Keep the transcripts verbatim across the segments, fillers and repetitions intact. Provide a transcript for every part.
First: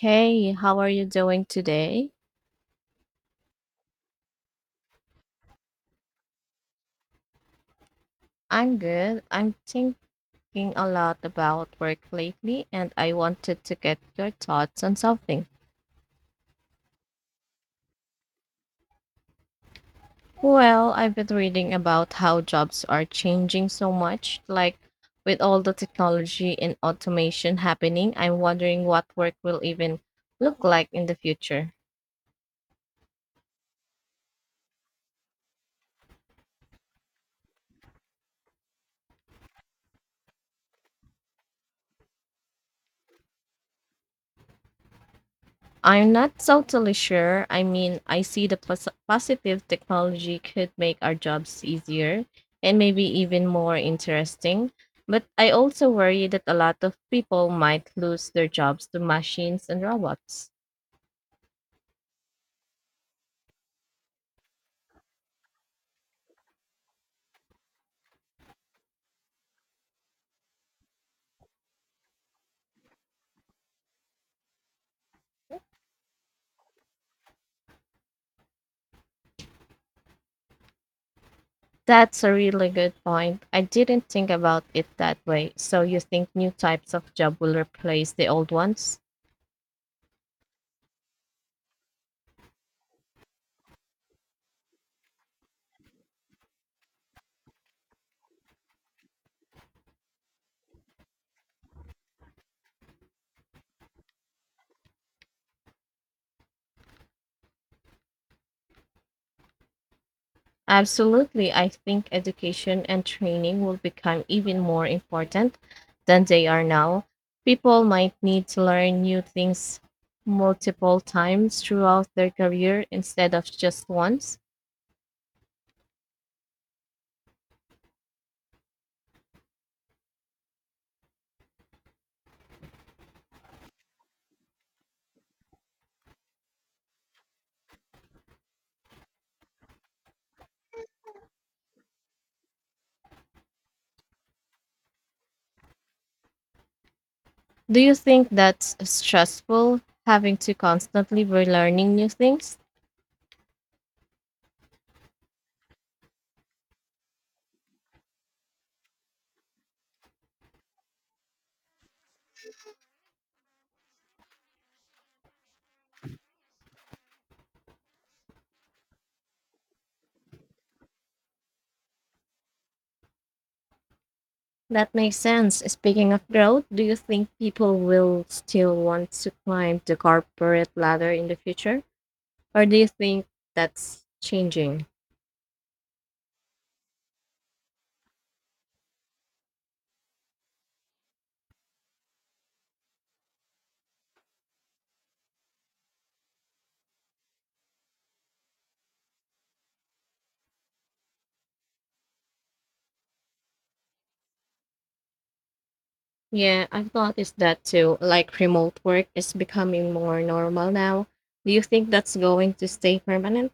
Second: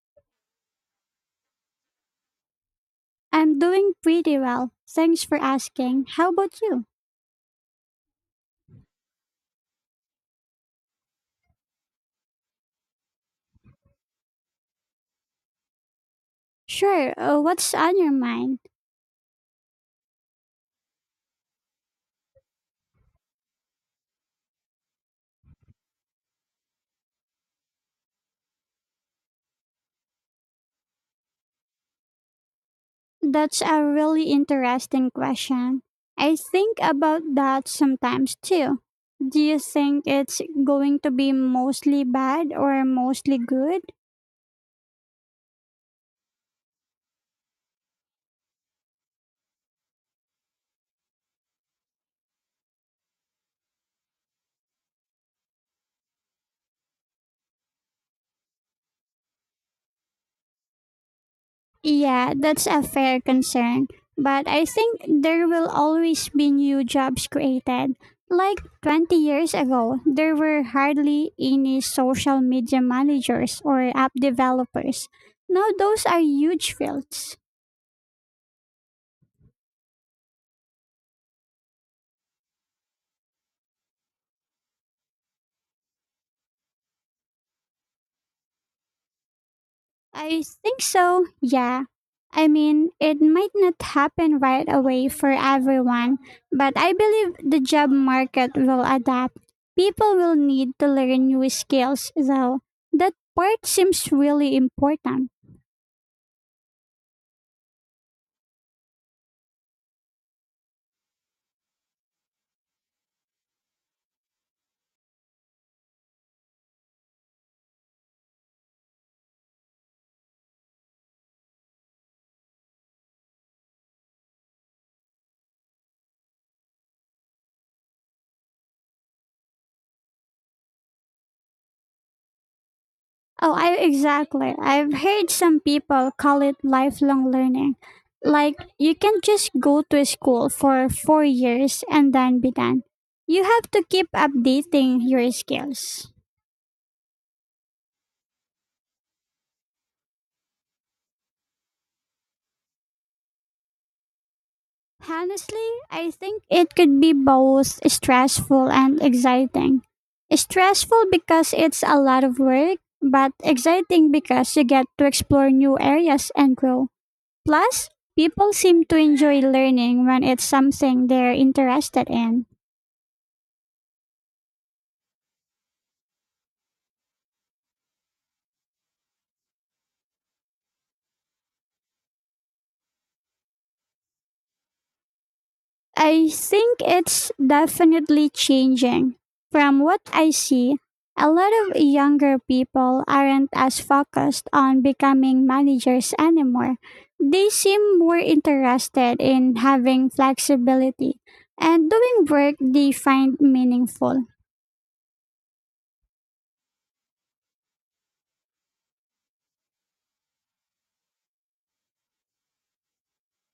Hey, how are you doing today? I'm doing pretty well. Thanks for asking. How about you? I'm good. I'm thinking a lot about work lately, and I wanted to get your thoughts on something. Sure. Uh, what's on your mind? Well, I've been reading about how jobs are changing so much, like with all the technology and automation happening, I'm wondering what work will even look like in the future. That's a really interesting question. I think about that sometimes too. Do you think it's going to be mostly bad or mostly good? I'm not totally sure. I mean, I see the pos- positive technology could make our jobs easier and maybe even more interesting. But I also worry that a lot of people might lose their jobs to machines and robots. Yeah, that's a fair concern. But I think there will always be new jobs created. Like twenty years ago, there were hardly any social media managers or app developers. Now, those are huge fields. That's a really good point. I didn't think about it that way. So you think new types of job will replace the old ones? I think so, yeah. I mean, it might not happen right away for everyone, but I believe the job market will adapt. People will need to learn new skills, though. That part seems really important. Absolutely. I think education and training will become even more important than they are now. People might need to learn new things multiple times throughout their career instead of just once. Oh, I exactly. I've heard some people call it lifelong learning. Like, you can just go to school for four years and then be done. You have to keep updating your skills. Do you think that's stressful, having to constantly be learning new things? Honestly, I think it could be both stressful and exciting. Stressful because it's a lot of work, but exciting because you get to explore new areas and grow. Plus, people seem to enjoy learning when it's something they're interested in. That makes sense. Speaking of growth, do you think people will still want to climb the corporate ladder in the future? Or do you think that's changing? I think it's definitely changing. From what I see, a lot of younger people aren't as focused on becoming managers anymore. They seem more interested in having flexibility and doing work they find meaningful. Yeah, I've noticed that too. Like remote work is becoming more normal now. Do you think that's going to stay permanent?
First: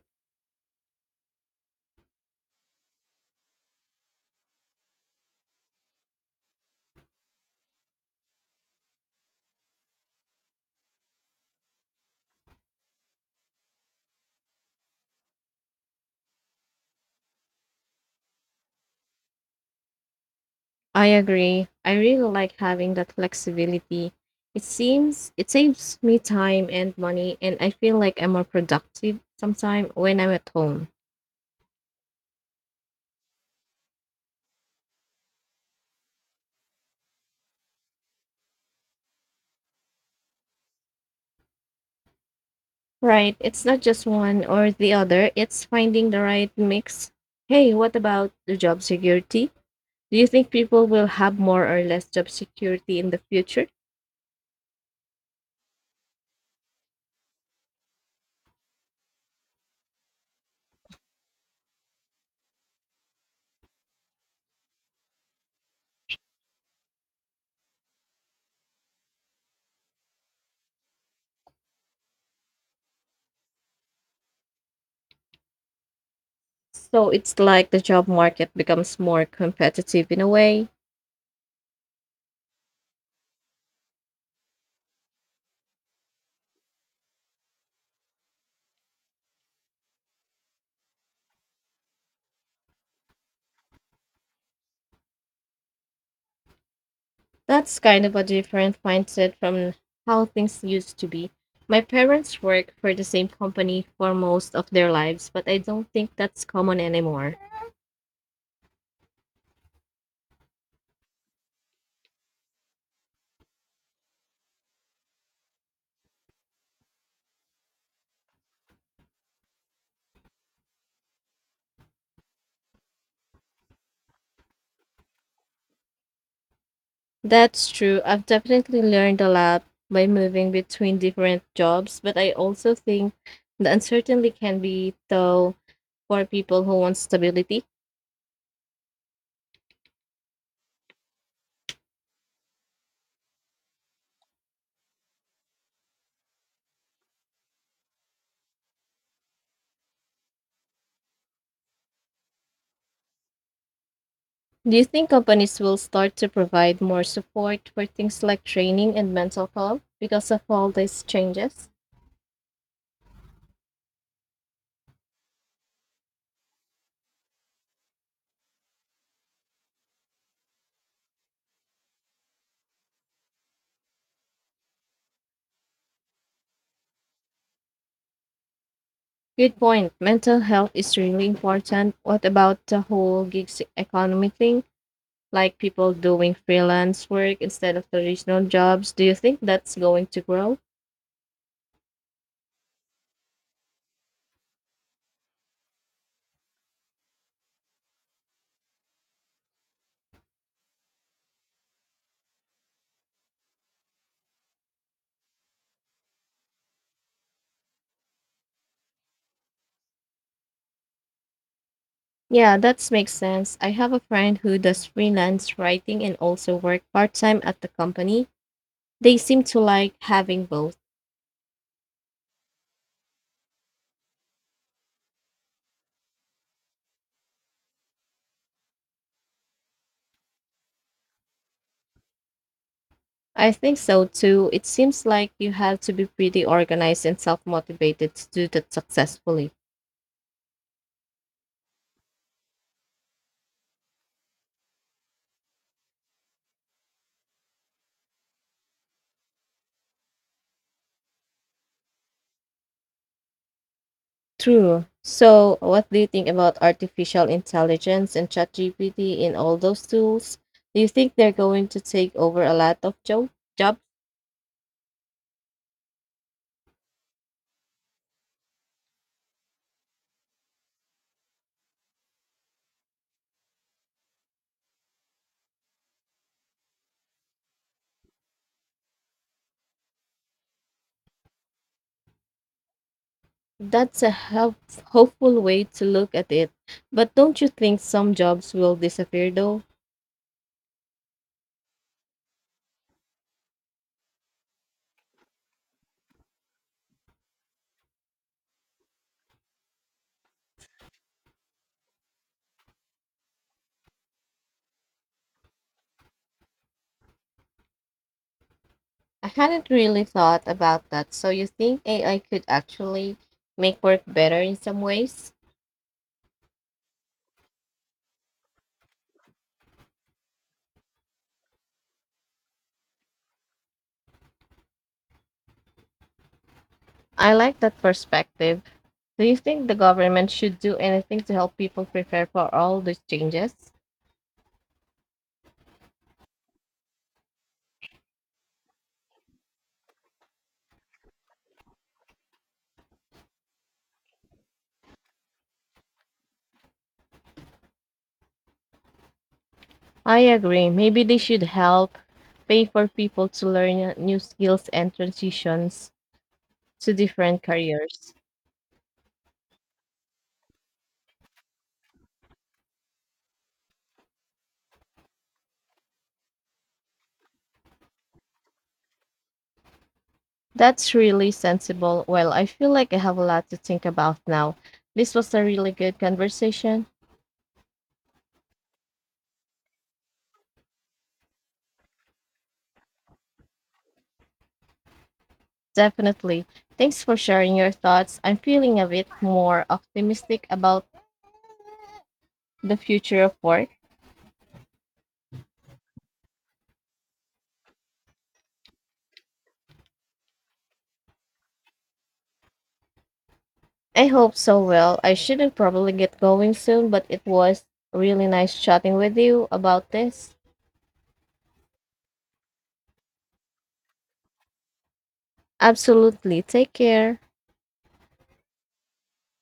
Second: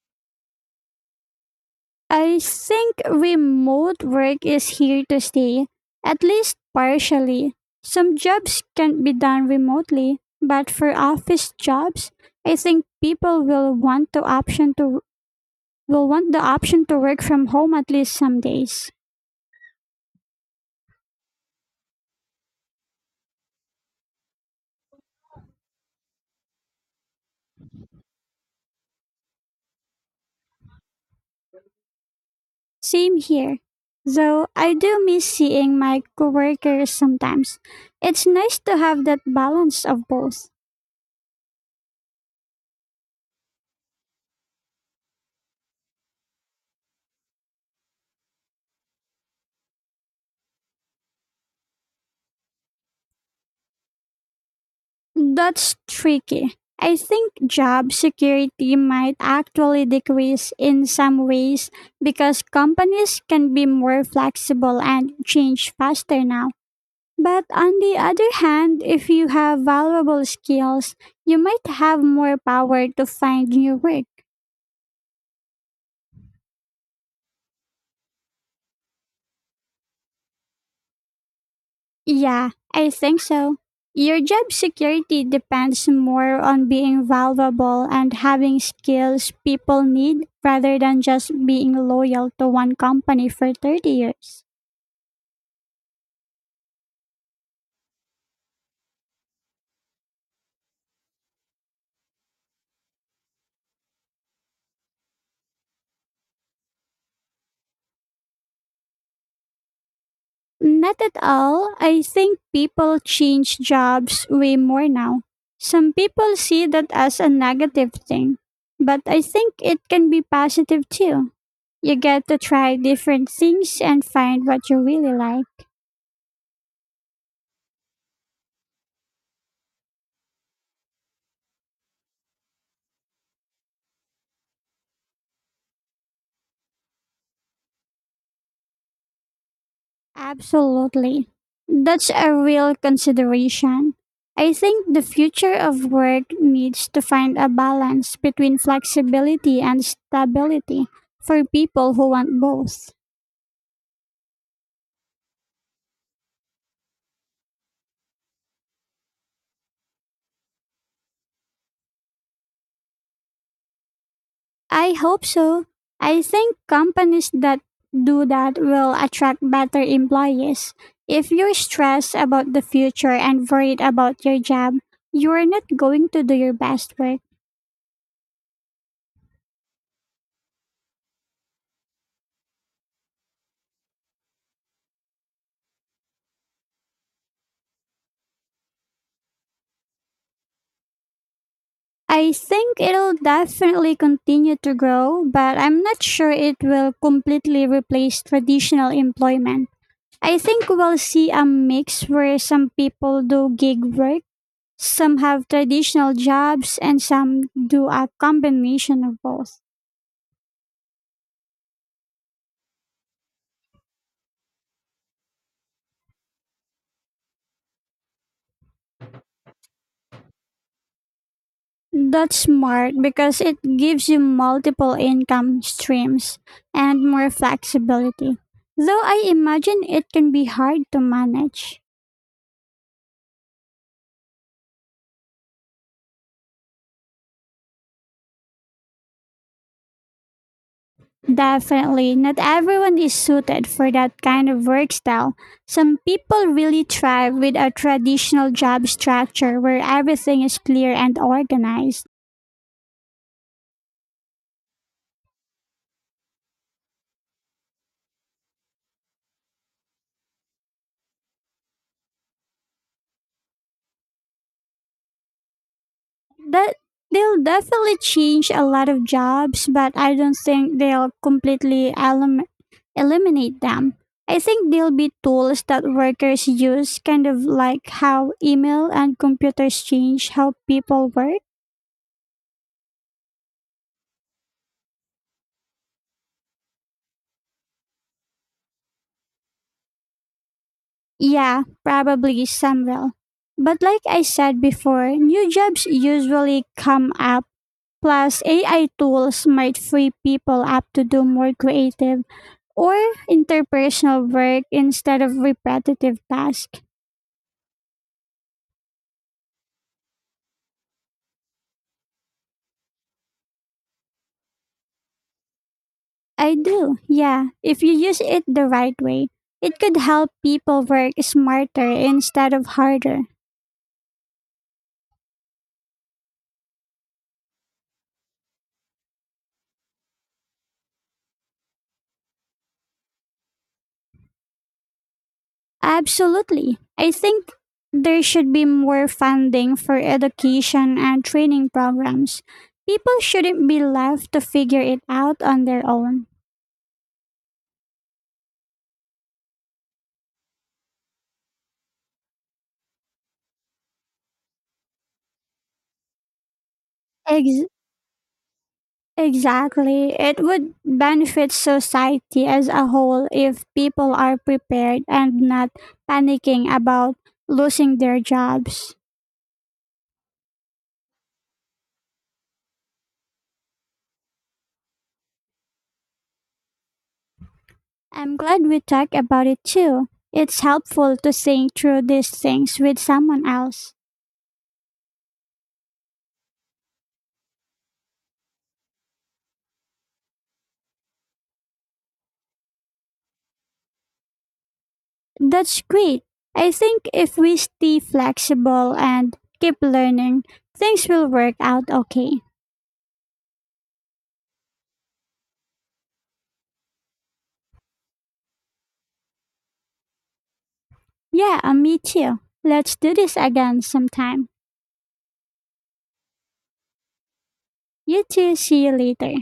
I think remote work is here to stay, at least partially. Some jobs can be done remotely, but for office jobs, I think people will want the option to will want the option to work from home at least some days. I agree. I really like having that flexibility. It seems it saves me time and money and I feel like I'm more productive sometime when I'm at home. Same here. Though I do miss seeing my coworkers sometimes. It's nice to have that balance of both. Right. It's not just one or the other, it's finding the right mix. Hey, what about the job security? Do you think people will have more or less job security in the future? That's tricky. I think job security might actually decrease in some ways because companies can be more flexible and change faster now. But on the other hand, if you have valuable skills, you might have more power to find new work. So it's like the job market becomes more competitive in a way. Yeah, I think so. Your job security depends more on being valuable and having skills people need rather than just being loyal to one company for thirty years. That's kind of a different mindset from how things used to be. My parents worked for the same company for most of their lives, but I don't think that's common anymore. Not at all. I think people change jobs way more now. Some people see that as a negative thing, but I think it can be positive too. You get to try different things and find what you really like. That's true. I've definitely learned a lot by moving between different jobs, but I also think the uncertainty can be tough for people who want stability. Absolutely. That's a real consideration. I think the future of work needs to find a balance between flexibility and stability for people who want both. Do you think companies will start to provide more support for things like training and mental health because of all these changes? I hope so. I think companies that do that will attract better employees. If you're stressed about the future and worried about your job, you're not going to do your best work. Good point. Mental health is really important. What about the whole gigs economy thing? Like people doing freelance work instead of traditional jobs. Do you think that's going to grow? I think it'll definitely continue to grow, but I'm not sure it will completely replace traditional employment. I think we'll see a mix where some people do gig work, some have traditional jobs, and some do a combination of both. Yeah, that makes sense. I have a friend who does freelance writing and also work part time at the company. They seem to like having both. That's smart because it gives you multiple income streams and more flexibility. Though I imagine it can be hard to manage. I think so too. It seems like you have to be pretty organized and self motivated to do that successfully. Definitely, not everyone is suited for that kind of work style. Some people really thrive with a traditional job structure where everything is clear and organized. True. So, what do you think about artificial intelligence and ChatGPT and all those tools? Do you think they're going to take over a lot of jo- jobs? That they'll definitely change a lot of jobs, but I don't think they'll completely elim- eliminate them. I think they'll be tools that workers use, kind of like how email and computers change how people work. That's a help- hopeful way to look at it. But don't you think some jobs will disappear though? Yeah, probably Samrel. But like I said before, new jobs usually come up. Plus, A I tools might free people up to do more creative or interpersonal work instead of repetitive tasks. I hadn't really thought about that. So, you think A I could actually make work better in some ways? I do, yeah. If you use it the right way, it could help people work smarter instead of harder. I like that perspective. Do you think the government should do anything to help people prepare for all these changes? Absolutely. I think there should be more funding for education and training programs. People shouldn't be left to figure it out on their own. I agree. Maybe they should help pay for people to learn uh, new skills and transitions to different Ex- careers. exactly. It would benefit society as a whole if people are prepared and not panicking about losing their jobs. That's really sensible. Well, I feel like I have a lot to think about now. This was a really good conversation. I'm glad we talked about it too. It's helpful to think through these things with someone else. Definitely. Thanks for sharing your thoughts. I'm feeling a bit more optimistic about the future of work. That's great. I think if we stay flexible and keep learning, things will work out okay. I hope so. Well, I shouldn't probably get going soon, but it was really nice chatting with you about this. Yeah, uh, me too. Let's do this again sometime. Absolutely. Take care. You too, see you later.